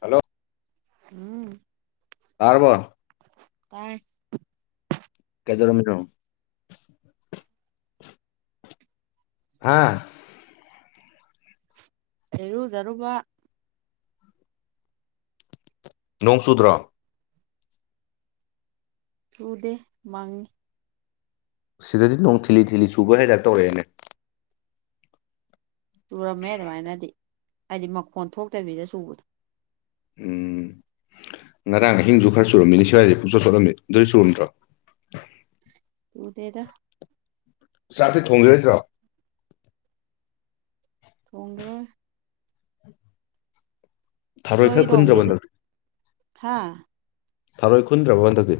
hello ꯎꯝ ꯇꯔꯔꯕꯣ ꯇꯥꯏ ꯀꯩꯗꯔꯃꯤꯔ꯭ꯔꯣ ꯍꯥꯥ ꯂꯩꯔꯨꯖꯔꯨꯕ ꯅꯣꯡ ꯆꯨꯗ꯭ꯔꯥ ꯇ꯭ꯔꯨꯗꯦ ꯃꯥꯡꯉꯤ ꯁꯤꯗꯗꯤ ꯅꯣꯡ ꯊꯤꯂꯤ ꯊꯤꯂꯤ ꯁꯨꯕ ꯍꯦꯗ ꯇꯧꯔꯛꯑꯦꯅꯦ ꯆꯨꯔꯝꯃꯦ ꯑꯗꯨꯃꯥꯏꯅꯗꯤ ꯍꯥꯏꯗꯤ ꯃꯈꯣꯟ ꯊꯣꯛꯇꯕꯤꯗ ꯁꯨꯕꯗꯣ ꯎꯝ ꯉꯔꯥꯡ ꯑꯍꯤꯡꯁꯨ ꯈꯔ ꯆꯨꯔꯝꯃꯤꯅꯤ ꯁꯋꯥꯏꯁꯦ ꯄꯨꯆꯠ ꯆꯣꯠꯂꯝꯃꯤ ꯑꯗꯨꯏ ꯆꯨꯔꯝꯗ꯭ꯔꯣ ꯎꯗꯇꯩꯗ ꯁꯥ ꯊꯣꯡꯒꯦꯠꯇ ꯊ꯭ꯔꯥꯎ ꯊꯣꯡꯒꯦꯔ ꯊꯔꯣꯏ ꯈꯔ ꯅꯣꯏꯔꯣꯝꯒꯤ ꯈꯨꯟꯖꯕꯟꯗ ꯍꯥ ꯊꯔꯣꯏꯈꯟ ꯕꯕꯥꯟ ꯊꯦ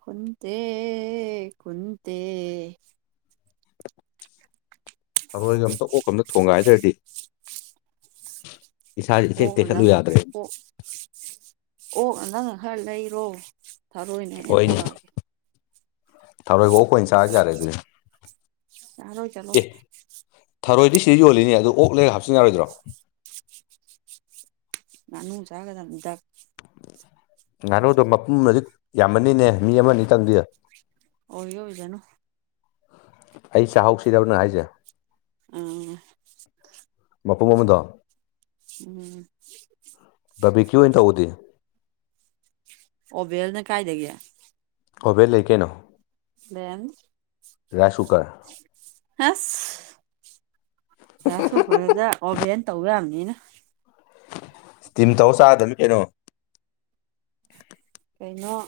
ꯈꯨꯟꯇꯦ ꯈꯨꯟꯇꯦ ꯍꯔꯣꯏꯒ ꯑꯝꯇ ꯑꯣꯀꯝꯇ ꯊꯣꯡꯒꯥꯏꯗ꯭ꯔꯗꯤ ꯏꯁꯥꯁꯦ ꯏꯇꯦꯛ ꯑꯣ ꯇꯦꯛꯈꯠꯂꯨ ꯅꯪ ꯌꯥꯗ꯭ꯔꯦ ꯑꯣ ꯑꯣ ꯅꯪꯅ ꯈꯔ ꯂꯩꯔꯣ ꯊꯥꯔꯣꯏ ꯑꯣꯏꯅꯅꯦꯍ ꯍꯣꯏꯅꯦ ꯄꯣꯔꯛꯑꯒꯦ ꯊꯔꯣꯏꯒ ꯑꯩꯣꯏꯅ ꯆꯥ ꯌꯥꯔꯦ ꯑꯗꯨꯗꯤ ꯆꯔꯣ ꯆꯂꯣ ꯑꯦ ꯊꯔꯣꯏꯗꯤ ꯁꯤꯗ ꯌꯣꯜꯂꯤꯅꯤ ꯑꯗꯨꯣ ꯑꯣꯛꯂꯒ ꯍꯥꯞꯆꯤꯟ ꯌꯥꯔꯣꯏꯗ꯭ꯔꯣ ꯅꯅꯨ ꯆꯥ ꯀꯗ ꯏꯗ ꯉꯥꯅꯨꯗꯣ ꯃꯄꯨꯝ ꯍꯧꯖꯤꯛ ꯌꯥꯝꯃꯅꯤꯅꯦ ꯃꯤ ꯑꯃꯅꯤꯅꯤꯇꯪꯗꯤꯗ ꯑꯣꯍ ꯍꯧꯖꯅ ꯑꯩ ꯆꯥꯛꯍꯧꯁꯤꯗꯧꯅ ꯍꯥꯏꯁꯦ ꯑ ꯃꯄ ꯃꯃꯗ ꯎꯝ ꯕꯤꯀꯤ ꯑꯣꯏꯅ ꯇꯧꯎꯗꯦ ꯑꯣꯕꯦꯜꯅꯦ ꯀꯥꯏꯗꯒꯦ ꯑꯣꯕꯦꯜ ꯂꯩ ꯀꯩꯅꯣ ꯕꯦꯝ ꯌꯥꯁꯨꯨ ꯑ ꯑꯦꯁꯣ ꯈꯗ ꯑꯣꯕꯦꯟ ꯇꯧꯔꯕꯅꯤꯅ ꯏꯁꯇꯤꯝ ꯇꯧ ꯆꯥꯗꯕꯅꯤ ꯀꯩꯅꯣ ꯀꯩꯅꯣ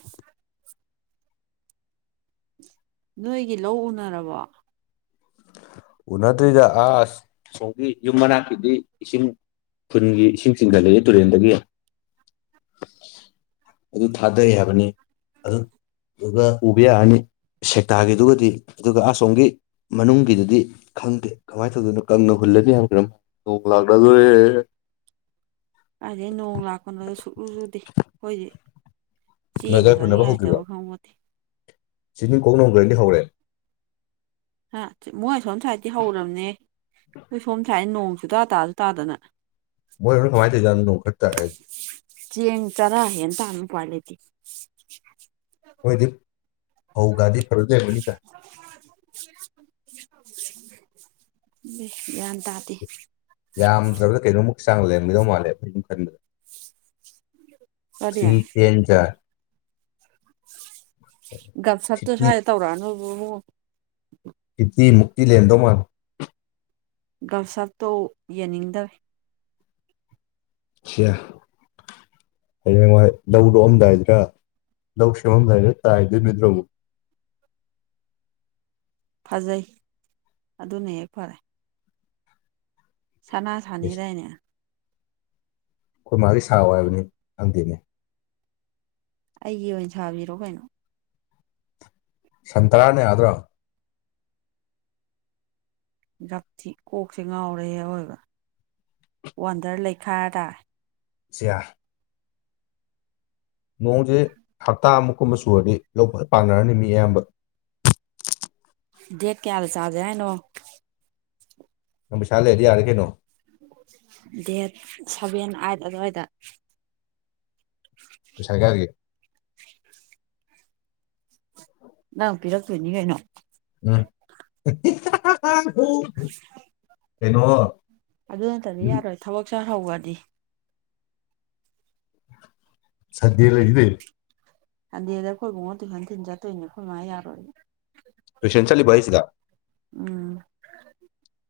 ꯅꯣꯏꯒꯤ ꯂꯧ ꯎꯅꯔꯕꯣ ꯎꯅꯗ꯭ꯔꯤꯗ ꯑꯁ ꯁꯣꯝꯒꯤ ꯌꯨꯝ ꯃꯅꯥꯛꯀꯤꯗꯤ ꯏꯁꯤꯡ ꯈꯨꯟꯒꯤ ꯏꯁꯤꯡꯁꯤꯡꯤꯡꯒ ꯂꯩꯌꯦ ꯇꯨꯔꯦꯟꯗꯒꯤ ꯑꯗꯨ ꯊꯥꯗꯩ ꯍꯥꯏꯕꯅꯤ ꯑꯗꯨ ꯑꯗꯨꯒ ꯎꯕ ꯌꯥꯔꯅꯤ ꯁꯦꯛꯇꯥꯒꯤꯗꯨꯒꯗꯤ ꯑꯗꯨꯒ ꯑꯁꯣꯝꯒꯤ ꯃꯅꯨꯡꯒꯤꯗꯨꯗꯤ ꯈꯪꯗꯦ ꯀꯃꯥꯏꯅ ꯇꯧꯗꯣꯏꯅꯣ ꯀꯪꯅ ꯍꯨꯜꯂꯅꯤ ꯍꯥꯏ ꯀꯅ ꯂꯥꯛꯂ ꯀꯥꯏꯗꯩ ꯅꯣꯡ ꯂꯥꯛꯄꯅꯣꯗ ꯁꯨꯛꯆꯨ ꯆꯨꯗꯦ ꯑꯩꯈꯣꯏꯗꯤ ꯆꯦꯡꯒ ꯖꯔ ꯐꯨꯅꯕ ꯆꯥꯅꯤꯡꯉꯥꯏ ꯍꯧꯈꯤꯕ ꯂꯩꯇꯕ ꯈꯪꯄꯣꯠꯇꯦ ꯆꯤꯅꯤ ꯀꯣꯛ ꯅꯣꯡꯈ꯭ꯔꯗꯤ ꯍꯧꯔꯦ ꯃꯣꯏꯥꯏ ꯁꯣꯝ ꯁ꯭ꯋꯥꯏꯗꯤ ꯍꯧꯔꯕꯅꯦ ꯑꯩꯈꯣꯏ ꯁꯣꯝ ꯁ꯭ꯋꯥꯏꯗ ꯅꯣꯡ ꯇꯥ ꯇꯥꯁꯨ ꯇꯥꯗꯅ ꯃꯣꯏ ꯍꯅ ꯀꯃꯥꯏꯅ ꯇꯧꯖꯥꯅꯣ ꯈꯔ ꯇ ꯍꯥꯏꯦ ꯆꯡ ꯇꯔ ꯌꯦ ꯇ ꯑꯅꯨꯄꯂꯤꯦꯗꯤ ꯍꯣꯏꯗꯤ ꯐꯧ ꯒꯥꯗꯤ ꯐꯔ ꯂꯩꯔꯕꯅꯤꯗ ꯌꯥꯟ ꯇꯥꯇ ꯌꯥꯝꯗ꯭ꯔꯕꯗ ꯀꯩꯅꯣꯃꯨꯛ ꯆꯥꯡ ꯂꯩꯃꯤꯗꯧ ꯃꯥꯜꯂꯦ ꯐꯝ ꯈꯟꯕꯗ ꯀꯔꯤ ꯁꯤ ꯇꯦꯟ ꯆꯥ ꯒꯞꯁꯞꯇꯣ ꯁ ꯐꯤꯐꯇꯤ ꯇꯧꯔꯅꯕ ꯏꯂꯦꯟꯦꯟꯗ ꯃꯥ ꯒꯝꯁꯞꯇꯣ ꯌꯦꯡꯅꯤꯡꯗꯕꯦ ꯁꯤꯦ ꯍꯌꯦꯡꯋꯥꯏ ꯂꯧꯗꯣꯛꯑꯝꯗꯥꯏꯗ꯭ꯔꯥ ꯂ ꯂꯧ ꯁꯃꯝ ꯍꯥꯏꯔꯦ ꯇꯥꯏꯗ ꯃꯤꯗ꯭ꯔꯍ ꯐꯖꯩ ꯑꯗꯨꯅ ꯍꯦ ꯐꯔꯦ ꯁꯅꯥ ꯁꯅꯤꯔꯅꯦ ꯑꯩꯈꯣꯏ ꯃꯥꯗꯤ ꯁꯥ ꯍꯥꯏꯕꯅꯤ ꯈꯪꯗꯦꯅꯦ ꯑꯩꯒꯤ ꯑꯣꯏꯅ ꯁꯥꯕꯤꯔꯣ ꯀꯩꯅꯣ ꯁꯟꯇꯔꯥꯅꯦ ꯌꯥꯗ꯭ꯔꯣ ꯖꯥꯊꯤ ꯀꯣꯛꯁꯦ ꯉꯥꯎꯔꯦꯔꯣꯏꯕ ꯋꯥꯟꯗꯔ ꯂꯩꯈꯥꯗ ꯌꯥ ꯅꯣꯡꯁꯦ ꯍꯞꯇꯥ ꯑꯃꯨꯛ ꯀꯨꯝꯕ ꯁꯨꯔꯗꯤ ꯂꯧꯕ ꯄꯥꯟꯅꯔꯅꯤ ꯃꯤ ꯑꯌꯥꯝꯕ [inaudible] ꯗꯦꯠ ꯀꯌꯥꯗ ꯆꯥꯖꯦ ꯍꯥꯏꯩꯅꯣ ꯅꯪ ꯄꯁꯥꯂꯦ ꯍꯥꯏꯗꯤ ꯌꯥꯔꯦ ꯀꯩꯅꯣ ꯗꯦꯠ ꯁꯚꯦꯟ ꯑꯥꯏꯠ ꯑꯗꯨꯋꯥꯏꯗ ꯄꯩꯁꯥ ꯀꯥꯏꯗꯒꯤ ꯅꯪ ꯄꯤꯔꯛꯇꯣꯏꯅꯤ ꯀꯩꯅꯣ ꯎꯝ ꯀꯩꯅꯣ ꯑꯗꯨ ꯅꯠꯇꯗꯤ ꯌꯥꯔꯣꯏ ꯊꯕꯛ ꯆꯥꯍꯧꯧꯕꯗꯤ ꯁꯗꯂ ꯏꯗ ꯍꯗꯤꯦꯗ ꯈꯣꯏꯕꯨꯡꯉꯣ ꯑꯗꯨꯨ ꯍꯅ ꯇꯤꯟ ꯆꯥꯠꯇꯣꯏꯅꯦ ꯈꯣꯏꯃ ꯌꯥꯔꯣꯏ ꯁꯦꯟꯁꯂꯤ ꯕꯁꯗ ꯎꯝ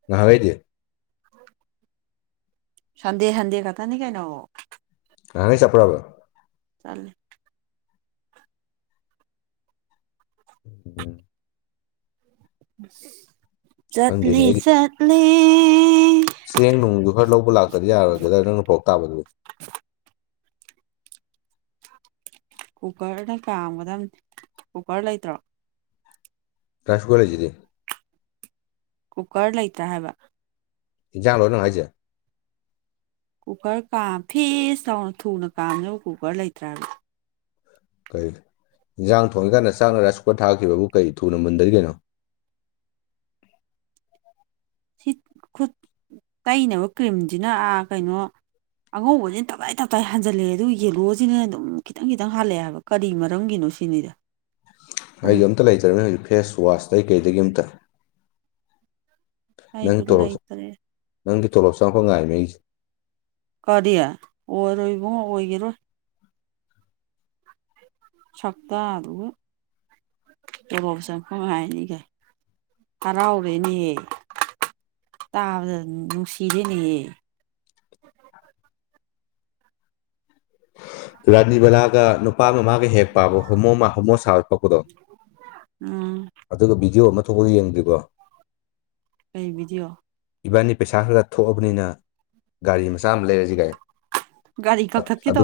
ꯉꯍꯒꯣꯏꯗꯤ ꯁꯟꯗꯦ ꯁꯟꯗꯦ ꯀꯊꯅꯤ ꯀꯥꯏꯅ ꯉꯅꯤ ꯆꯄ꯭ꯔꯕ ꯆꯂꯦ ꯎꯝ ꯈꯪꯗꯦꯅꯦ ꯆꯠꯂꯤ ꯑꯩꯗꯤ ꯆꯠꯂꯤ ꯆꯦꯡ ꯅꯨꯡꯗꯨ ꯈꯔ ꯂꯧꯕ ꯂꯥꯛꯇꯗꯤ ꯌꯥꯔꯔꯣꯏꯒꯦꯗ ꯅꯪꯅ ꯄꯣꯔꯣꯛ ꯇꯥꯕꯗꯨ ꯀꯨꯀꯔꯅ ꯀꯥꯝꯒꯗꯕꯅꯤ ꯀꯨꯀꯔ ꯂꯩꯇ꯭ꯔꯣ ꯔꯥꯁꯒꯣꯂꯦꯖꯗꯗꯤ ꯀꯨꯀꯔ ꯂꯩꯇ ꯍꯥꯏꯕ ꯖꯥꯡꯂꯣ ꯅꯨꯡꯉ ꯍꯥꯏꯁꯦ ꯀꯨꯀꯔ ꯀꯥ ꯐꯦ ꯆꯥꯎꯅ ꯊꯨꯅ ꯀꯥꯝꯅꯕ ꯀꯨꯀꯔ ꯂꯩꯇ꯭ꯔꯕ ꯀꯔꯤ ꯏꯟꯖꯥꯡ ꯊꯣꯡꯉꯤꯀꯥꯟꯗ ꯆꯥꯛ ꯔꯁ ꯀꯄꯔ ꯊꯥꯈꯤꯕꯕꯨ ꯀꯔꯤ ꯊꯨꯅ ꯃꯨꯗꯔꯤꯒꯅꯣ [inaudible] ꯁꯤ ꯈꯨꯠ ꯇꯩꯅꯕ ꯀ꯭ꯔꯤꯝꯁꯤꯅꯥ ꯀꯩꯅꯣ ꯑꯉꯧꯕꯁꯤꯅ ꯇꯞꯇꯥꯏ ꯇꯞꯇꯥꯏ ꯍꯟꯖꯜꯂꯛꯑꯦ ꯑꯗꯨ ꯌꯦꯜꯂꯣꯁꯤꯅ ꯑꯗꯨꯝ ꯈꯤꯇꯪ ꯈꯤꯇꯪ ꯍꯜꯂꯛꯑꯦ ꯍꯥꯏꯕ ꯀꯔꯤ ꯃꯔꯝꯒꯤꯅꯣ ꯄꯨꯁꯤꯅꯤꯗ ꯑꯩꯁꯨ ꯑꯝꯇ ꯂꯩꯖꯔꯕꯕꯅꯦ ꯍꯧꯖꯤꯛ ꯐꯦꯁ ꯋꯥꯁꯇ ꯀꯩꯗꯒꯤ ꯑꯝꯇ ꯅꯪꯒꯤ ꯑꯩꯁꯨ ꯇꯣꯂꯣꯞ ꯂꯩꯇ꯭ꯔꯦ ꯅꯪꯒꯤ ꯇꯣꯂꯣꯞ ꯆꯪꯉꯛꯄ ꯉꯥꯏꯃꯦ ꯑꯩꯁꯦ ꯀꯔꯤ ꯑꯣꯏꯔꯣꯏ ꯏꯕꯨꯡꯉ ꯑꯣꯏꯈꯤꯔꯣꯏ ꯁꯞꯗ ꯑꯗꯨ ꯑꯦꯕꯥꯎꯕ ꯆꯪ ꯐꯉꯥꯏꯅꯤꯒ ꯍꯔꯥꯎꯔꯦꯅꯦ ꯇꯥ ꯅꯨꯡꯁꯤꯔꯦꯅꯤꯌꯦ ꯔꯥꯖꯅꯤꯕꯂꯥ ꯀ ꯅꯨꯄꯥ ꯃꯃꯥꯒ ꯍꯦ ꯄꯣ ꯍꯣꯃꯣꯁ ꯄꯄꯗꯣ ꯎꯝ ꯑꯗꯨꯒ ꯚꯗꯤꯑꯣ ꯑꯃ ꯊꯨꯕꯛ ꯌꯦꯡꯗ꯭ꯔꯤꯕ ꯀꯩꯕꯤꯗꯤꯑꯣ ꯏꯕꯥꯟꯅꯤ ꯄꯩꯁꯥ ꯈꯔ ꯊꯣꯛꯑꯕꯅꯤꯅ ꯒꯥꯔꯤ ꯃꯆꯥ ꯑꯃ ꯂꯩꯔꯁꯤꯒꯥꯏ ꯒꯥꯔꯤ ꯀꯛ ꯈꯠꯀꯤ ꯑꯗꯨ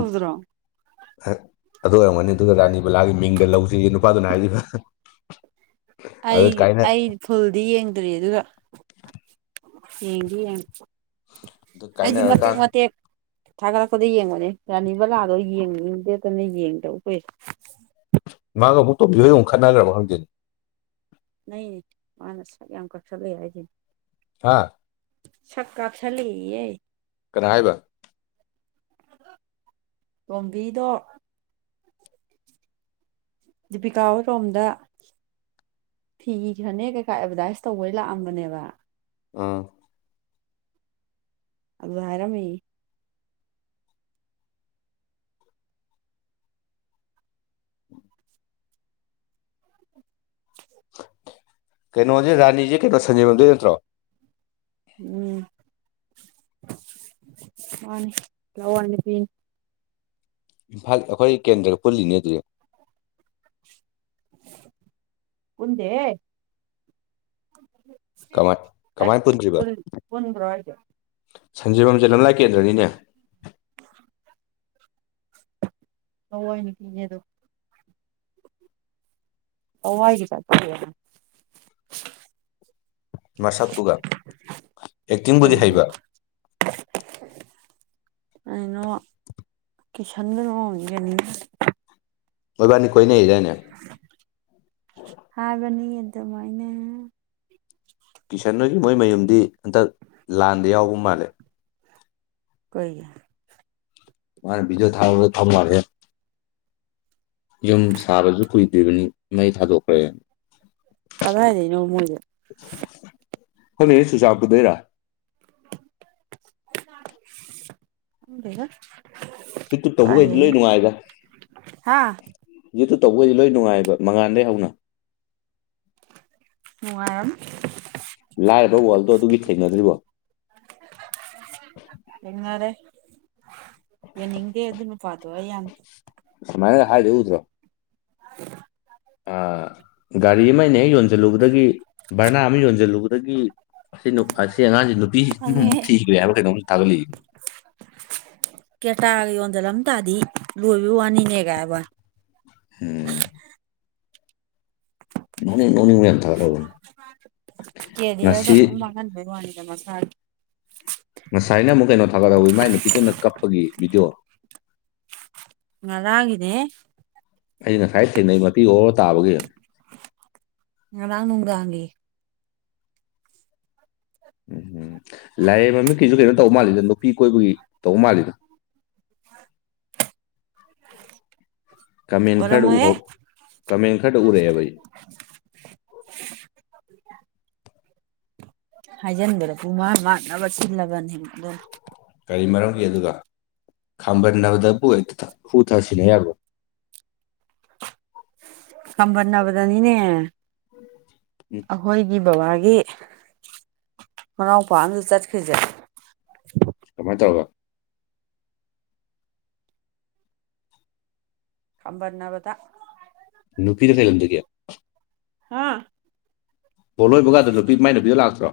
ꯑꯣꯏꯔꯝꯒꯅꯤ ꯑꯗꯨꯒ ꯔꯥꯅꯤꯕꯂꯥꯒꯤ ꯃꯤꯡꯗ ꯂꯧꯁꯤꯔꯤ ꯅꯨ ꯑꯗꯨꯅ ꯍꯥꯏꯗꯤ ꯐ ꯑꯩ ꯑꯩ ꯐꯨꯜꯗꯤ ꯌꯦꯡꯗ꯭ꯔꯤ ꯑꯗꯨꯒ ꯌꯦꯗꯤ ꯌꯥ ꯑꯗꯨ ꯑꯩꯗꯤ ꯃꯇꯦꯛ ꯀꯥꯏꯅꯔꯀꯥꯟ ꯃꯇꯦꯛ ꯊꯥꯒꯠꯂꯛꯄꯗ ꯌꯦꯡꯕꯅꯦ ꯔꯅꯤꯕ ꯂꯥꯛꯑꯂꯣꯏ ꯌꯦꯡꯉ ꯛꯇꯅ ꯌꯦꯡꯗꯧ ꯀꯨꯏ ꯑꯉ ꯑꯃꯕꯨ ꯊꯣ ꯕꯤꯍꯣꯏ ꯑꯣꯡꯈꯅꯥ꯭ꯔꯕ ꯈꯪꯗ ꯅ ꯃꯥꯅꯁꯒꯤ ꯌꯥꯝ ꯀꯛ ꯆ ꯂꯩ ꯍꯥꯏꯗꯤ ꯍꯥꯥ ꯁꯛꯀꯥꯁ ꯂꯩꯌꯦ ꯀꯅꯥ ꯍꯥꯏꯕ ꯇꯣꯝꯕꯤꯗꯣ ꯗꯤꯄꯤꯀꯥ ꯑꯣꯏ ꯔꯣꯝꯗ ꯐꯤꯈ꯭ꯔꯅꯦ ꯀꯩꯀꯥ ꯑꯦꯚꯔꯗꯥꯏꯁ ꯇꯧꯕꯩ ꯂꯥꯛꯑꯝꯕꯅꯦꯕ ꯑꯥ ꯑꯗꯨꯚꯔ ꯃ ꯀꯩꯅꯣꯁꯦ ꯔꯥꯅꯤꯁꯦ ꯀꯩꯅꯩꯅꯣ ꯁꯟꯖꯦꯃꯗ ꯅꯠꯇ꯭ꯔꯣ ꯎꯝ ꯋꯥꯅꯤ ꯂꯋꯥꯅꯤ ꯄꯅꯤ ꯏꯝꯐꯥꯜ ꯑꯩꯈꯣꯏ ꯀꯦꯟꯗ꯭ꯔ ꯄꯨꯜꯂꯤꯅꯦ ꯑꯗꯨꯗꯤ ꯄꯨꯗꯦ ꯀꯃꯥꯏ ꯀꯃꯥꯏꯅ ꯄꯨꯟꯗ꯭ꯔꯤꯕ ꯄꯨꯟꯕ꯭ꯔꯣ ꯍꯥꯏꯁꯦ ꯁꯟꯖꯤꯕꯝꯖꯦꯂꯝꯂꯥꯏ ꯀꯦꯟꯗ꯭ꯔꯅꯤꯅꯦ ꯍꯣꯏ ꯀ ꯌꯦꯗ ꯑ ꯋꯥꯏꯒꯤ ꯆꯠ ꯃꯁꯛꯇꯨꯒ ꯑꯦꯛꯇꯤꯡꯕꯨꯗꯤ ꯀꯩꯅꯣ ꯍꯩꯕ ꯑꯩꯅꯀꯤ ꯁꯟꯗꯅ ꯑꯣꯏꯒꯅꯤ ꯑꯣꯏꯕꯅꯤꯣ ꯍꯥꯥꯕꯅꯤꯌꯦꯗ ꯃꯥꯏꯅꯦ ꯀꯤꯁꯟ ꯅꯣꯏꯒꯤ ꯃꯣꯏ ꯃꯌꯨꯝꯗꯤ ꯍꯟꯇꯛ ꯂꯥꯟꯗ ꯌꯥꯎꯕ ꯃꯥꯜꯂꯦ ꯀꯣꯏ ꯃꯥꯅ ꯕꯤꯖꯣ ꯊꯥꯥꯎ ꯊꯝꯕ ꯃꯥꯔꯦ ꯌꯨꯝ ꯁꯥꯕꯁꯨ ꯀꯨꯏꯗ꯭ꯔꯤꯕꯅꯤ ꯃꯩ ꯊꯥꯗꯣꯛꯈ꯭ꯔꯦ ꯀꯂꯥꯏꯗꯦ ꯏꯅꯣꯃꯣꯏꯦ ꯍꯅꯦ ꯁꯁꯥꯞ ꯀꯗꯔ ꯎꯦꯕ ꯁꯤ ꯇꯍꯒ ꯏꯂ ꯅꯨꯡꯉꯑꯒ ꯍꯥ ꯌꯦ ꯇꯧꯕꯩꯗꯤ ꯂꯣꯏ ꯅꯨꯡꯉꯥꯏꯕ ꯃꯉꯥꯥꯟꯗꯒꯤꯩ ꯍꯧꯅ ꯅꯨꯡꯉꯔꯝ ꯂꯥꯏꯔꯕ ꯋꯥꯔꯜꯗꯣ ꯑꯗꯨꯒꯤ ꯊꯦꯡꯅꯗ꯭ꯔꯤꯕꯣ ꯌꯥꯅꯤꯡꯗꯦ ꯑꯗꯨ ꯑꯗꯨꯅ ꯄꯥꯠꯇ ꯋꯥ ꯌꯥꯟ ꯃꯥꯏꯅꯦ ꯍꯥꯏꯥ ꯌꯎꯗ [inaudible] ꯒꯥꯔꯤ ꯑꯃ ꯑꯩꯅ ꯍꯦꯛ ꯌꯣꯟꯁꯤꯜꯂꯨꯕꯗꯒꯤ ꯚꯔꯅꯥ ꯑꯃ ꯌꯣꯟꯁꯤꯜꯂꯨꯕꯗꯒꯤ ꯑꯁꯤ ꯑꯁꯤ ꯑꯉꯥꯡꯁꯤ ꯅꯨꯄꯤꯁꯤꯛ ꯈꯪꯉꯦ ꯊꯤꯈ꯭ꯔꯦ ꯍꯥꯏꯕ ꯀꯩꯅꯣꯝ ꯊꯥꯒꯠꯂꯛꯏ ꯀꯦꯇꯥꯒ ꯌꯣꯟꯖꯜꯂꯝ ꯇꯥꯗꯤ ꯂꯣꯏꯕ ꯋꯥꯅꯤꯅꯦ ꯀꯥꯏꯕ ꯍꯝ ꯅꯅꯦꯅꯦ ꯀꯗꯤ ꯉꯁꯤ ꯎꯃ ꯀꯕ ꯋꯥꯅꯤꯗꯃ ꯁꯥ ꯉꯁꯥꯏꯅ ꯑꯃꯨꯛ ꯀꯩꯅꯣ ꯊꯥꯒꯠꯗꯧ ꯏ ꯃꯥꯏ ꯅꯨꯄꯤꯗꯨꯅ ꯀꯞꯄꯒꯤ ꯚꯗꯤꯑꯣ ꯉꯗꯦ ꯑꯩ ꯉꯁꯥꯏ ꯊꯦꯡꯅꯩ ꯃꯄꯤ ꯑꯣꯔ ꯇꯥꯕꯒꯤ ꯑ ꯂꯅꯨꯗꯦ ꯎꯝ ꯎꯝ ꯂꯥꯏꯌꯦꯡ ꯃꯃꯤꯠꯀꯤꯁꯨ ꯀꯩꯅꯣ ꯇꯧꯕ ꯃꯥꯜꯂꯤꯗ ꯅꯨꯄꯤ ꯀꯣꯏꯕꯒꯤ ꯇꯧꯕ ꯃꯥꯜꯂꯤꯗ [unintelligible] ꯀꯃꯦꯟ ꯈꯔꯗ ꯑꯣꯏꯔꯝꯃꯣꯏꯍꯦ ꯎꯍꯧ ꯀꯃꯦꯟ ꯈꯔꯗ ꯎꯔꯛꯑꯦꯕꯩ ꯍ ꯍꯥꯏꯖꯤꯟꯗꯦꯔꯁꯨꯨꯡ ꯃꯥ ꯃꯥꯟꯅꯕ ꯁꯤꯜꯂꯕꯅꯦ ꯍ ꯀꯔꯤ ꯃꯔꯝꯒꯤ ꯑꯗꯨꯒ ꯈꯥꯝꯕꯟꯅꯕꯗꯕꯨꯛꯇ ꯍꯨ ꯊꯥꯁꯤꯟꯅ ꯌꯥꯕ꯭ꯔꯣ [inaudible] ꯈꯝꯕꯟꯅꯕꯗꯅꯤꯅꯦ ꯎꯝ ꯑꯩꯈꯣꯏꯒꯤ ꯕꯕꯥꯒꯤ ꯃꯅꯥꯎꯄꯥ ꯑꯝꯗ ꯆꯠꯈ꯭ꯔꯤꯁꯦ ꯁꯨꯃꯥꯏꯅ ꯇꯧꯕꯒ ꯈꯝꯕꯔ ꯅꯕꯗ ꯅꯨꯄꯤꯗ ꯀꯩ ꯂꯝꯗꯒꯤ ꯍꯥꯥ ꯍꯣ ꯂꯣꯏꯕ ꯀꯥꯟꯗ ꯅꯨꯄꯤꯃꯥꯏꯅꯕꯤꯗꯨ ꯂꯥꯛꯇ꯭ꯔꯣ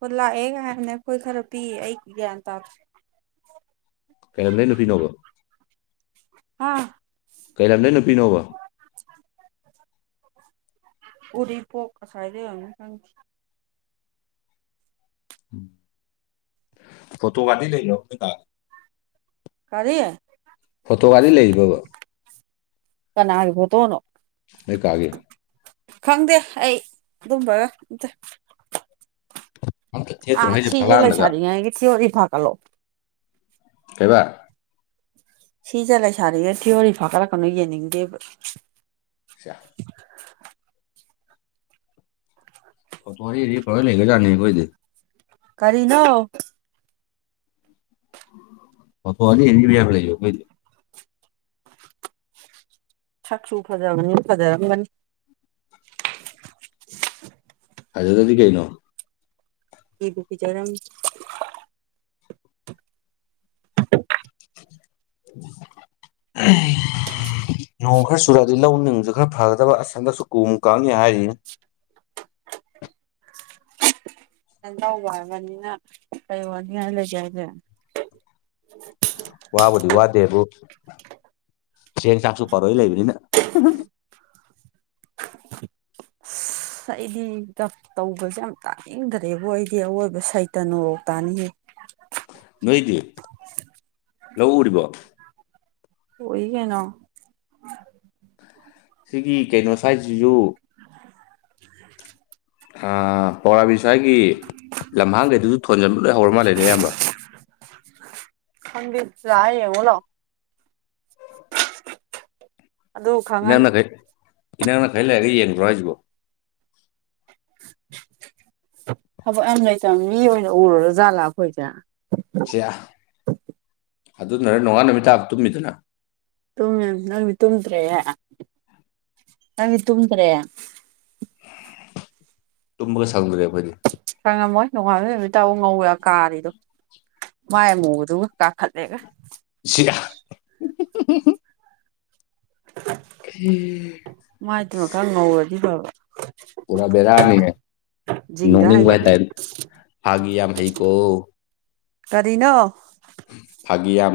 ꯍꯣꯏ ꯂꯥꯛꯑꯦ ꯀ ꯍꯥꯏꯅ ꯑꯩꯈꯣꯏ ꯈꯔ ꯄꯤ ꯑꯩ ꯒ꯭ꯌꯥꯟ ꯇꯥꯗꯦ ꯀꯩꯅꯣꯝꯗꯒꯤ ꯅꯨꯄꯤꯅꯣꯕ ꯑꯥ ꯀꯩꯂ ꯌꯥꯝ ꯅ ꯅꯨꯄꯤꯤ ꯅꯣꯕ ꯎꯗꯔꯤ ꯄꯣꯛꯀ ꯁꯥꯏꯗꯪꯁꯤ ꯐꯣ ꯇꯣ ꯋꯥꯗꯤ ꯂꯩ ꯂ ꯅ ꯇꯔꯦ ꯀꯔꯤ ꯐꯣꯇꯣꯒꯥꯗꯤ ꯂꯩꯔꯤꯕꯕꯣ ꯀꯅꯥꯒꯤꯕꯣ ꯇꯧꯅꯣ ꯃꯥꯒꯦ ꯈꯪꯗꯦ ꯑꯩ ꯑꯗꯨꯝꯕꯒ ꯏꯝ [inaudible] ꯊꯦꯠꯇ꯭ꯔꯣ ꯑꯥ ꯍꯥꯏꯁꯦ ꯁꯤꯖ ꯂꯩ ꯐꯛꯂꯥꯡꯗꯒ ꯁꯥꯔꯤ ꯀꯁꯤꯤ ꯑꯣꯏꯔꯤ ꯐꯥꯀꯂꯣ ꯀꯕꯥ ꯁꯤꯁꯦ ꯂꯩ ꯁꯥꯔꯤꯅ ꯊꯤꯑꯣꯔꯤ ꯐꯥꯒꯠꯂꯛꯀꯅꯨ ꯌꯦꯡꯅꯤꯡꯗꯦꯕ ꯁꯤꯌꯥ ꯑꯣ ꯇꯔꯤ ꯐ ꯂꯩꯒ ꯌꯥꯅꯤ ꯀꯗꯤ ꯀꯔꯤꯅ ꯑ ꯐꯣ ꯑꯅꯤ ꯂꯩ ꯀ ꯁꯛꯁꯨ ꯐꯖꯕꯅꯤ ꯐꯖꯔꯝꯒꯅꯤ ꯍꯥꯏꯖꯗꯗꯤ ꯀꯩꯩꯅꯣ ꯀꯕꯨ ꯄꯤꯖꯔꯝ ꯑꯦ ꯅꯣꯡ ꯈꯔ ꯆꯨꯔꯛꯑꯗꯤ ꯂꯧ ꯅꯨꯡꯁꯨ ꯈꯔ ꯐꯒꯗꯕ ꯑꯁꯟꯗꯁꯨ ꯀꯨ ꯀꯥꯉ ꯍꯥꯏꯔꯤꯅꯤ [inaudible] ꯀꯇ ꯋꯥ ꯍꯥꯏꯔꯕꯅꯤꯅ ꯀꯩ ꯋꯥꯅꯤ ꯍꯥꯏꯥꯏꯅ ꯂꯩꯒꯦ ꯍꯥꯏꯁꯦ ꯋꯥꯕꯨꯗꯤ ꯋꯥꯗꯦꯕꯨ ꯁꯦꯡ ꯆꯥꯛꯁꯨ ꯄꯔꯣꯏ ꯂꯩꯕꯅꯤꯅ ꯑꯁ ꯑꯩꯗꯤ ꯇꯧꯕꯁꯦ ꯌꯥꯝ ꯇꯥꯅꯤꯡꯗ꯭ꯔꯦꯕ ꯑꯩꯗꯤ ꯑꯋꯣꯏꯕ ꯁꯩꯇ ꯅꯧ ꯇꯥꯅꯤꯡꯌꯦꯦ ꯅꯣꯏꯗꯤ ꯂꯧꯎꯔꯤꯕꯣ ꯑꯣꯏꯏ ꯀꯅ ꯁꯤꯒꯤ ꯀꯩꯅꯣ ꯁ꯭ꯋꯥꯏꯁꯤꯁꯨ ꯑ ꯍꯧꯔꯥꯕꯤ ꯁ꯭ꯋꯥꯏꯒꯤ ꯂꯝꯍꯥꯡꯈꯩꯗꯨꯁꯨ ꯊꯣꯟꯖꯟꯕ ꯂꯣꯏ ꯍꯧꯔ ꯃꯥꯜꯂꯦꯅꯦ ꯑꯌꯥꯝꯕ [inaudible] ꯈꯟꯗꯤ ꯆꯌꯦ ꯑꯣꯂꯣ ꯑꯗꯨ ꯈꯪꯉꯅꯤ ꯏꯅꯥꯎꯅ ꯈꯩ ꯂꯩꯔꯒ ꯌꯦꯡꯈ꯭ꯔꯣ ꯍꯥꯏꯁꯤꯕꯣ ꯊꯕꯛ ꯌꯥꯝ ꯂꯩꯇꯕ ꯃꯤ ꯑꯣꯏꯅ ꯎꯔꯨꯔ ꯖꯥꯠꯂꯥ ꯑꯩꯈꯣꯏꯁꯦ ꯁꯤ ꯑ ꯑꯗꯨꯅꯔꯦ ꯅꯣꯡꯉꯥ ꯅꯨꯃꯤ ꯇꯥ ꯇꯨꯝꯃꯤꯗꯨꯅ ꯇ ꯅꯪꯕꯤ ꯇꯨꯝꯇ꯭ꯔꯦ ꯅꯪꯕꯤ ꯇꯨꯝꯇ꯭ꯔꯦ ꯇꯨꯀ ꯁꯒꯦ ꯐꯗꯤ ꯈꯪꯉꯝꯃꯣꯏ ꯅꯣꯡꯉꯥꯜꯗ ꯅꯨꯃꯤꯠ ꯇꯧ ꯉꯧꯋꯦ ꯀꯥꯔꯤꯗꯣ ꯃꯥꯏ ꯑꯃꯨꯕꯗꯨꯒ ꯀꯥ ꯈꯜ ꯂꯩꯦꯒ ꯎ ꯃꯥꯏꯗꯨꯃ ꯈ ꯉꯧꯔꯗꯤ ꯐꯕ ꯄꯨꯔ ꯕꯗꯥꯃꯤ ꯖꯤꯡꯒ ꯅꯣꯡꯅꯤꯡ ꯇ ꯍꯩꯒꯠꯂꯦ ꯍꯥꯏꯒꯏ ꯀꯣ ꯀꯔꯤꯅꯣ ꯐꯒ ꯌꯥꯝ ꯑꯃ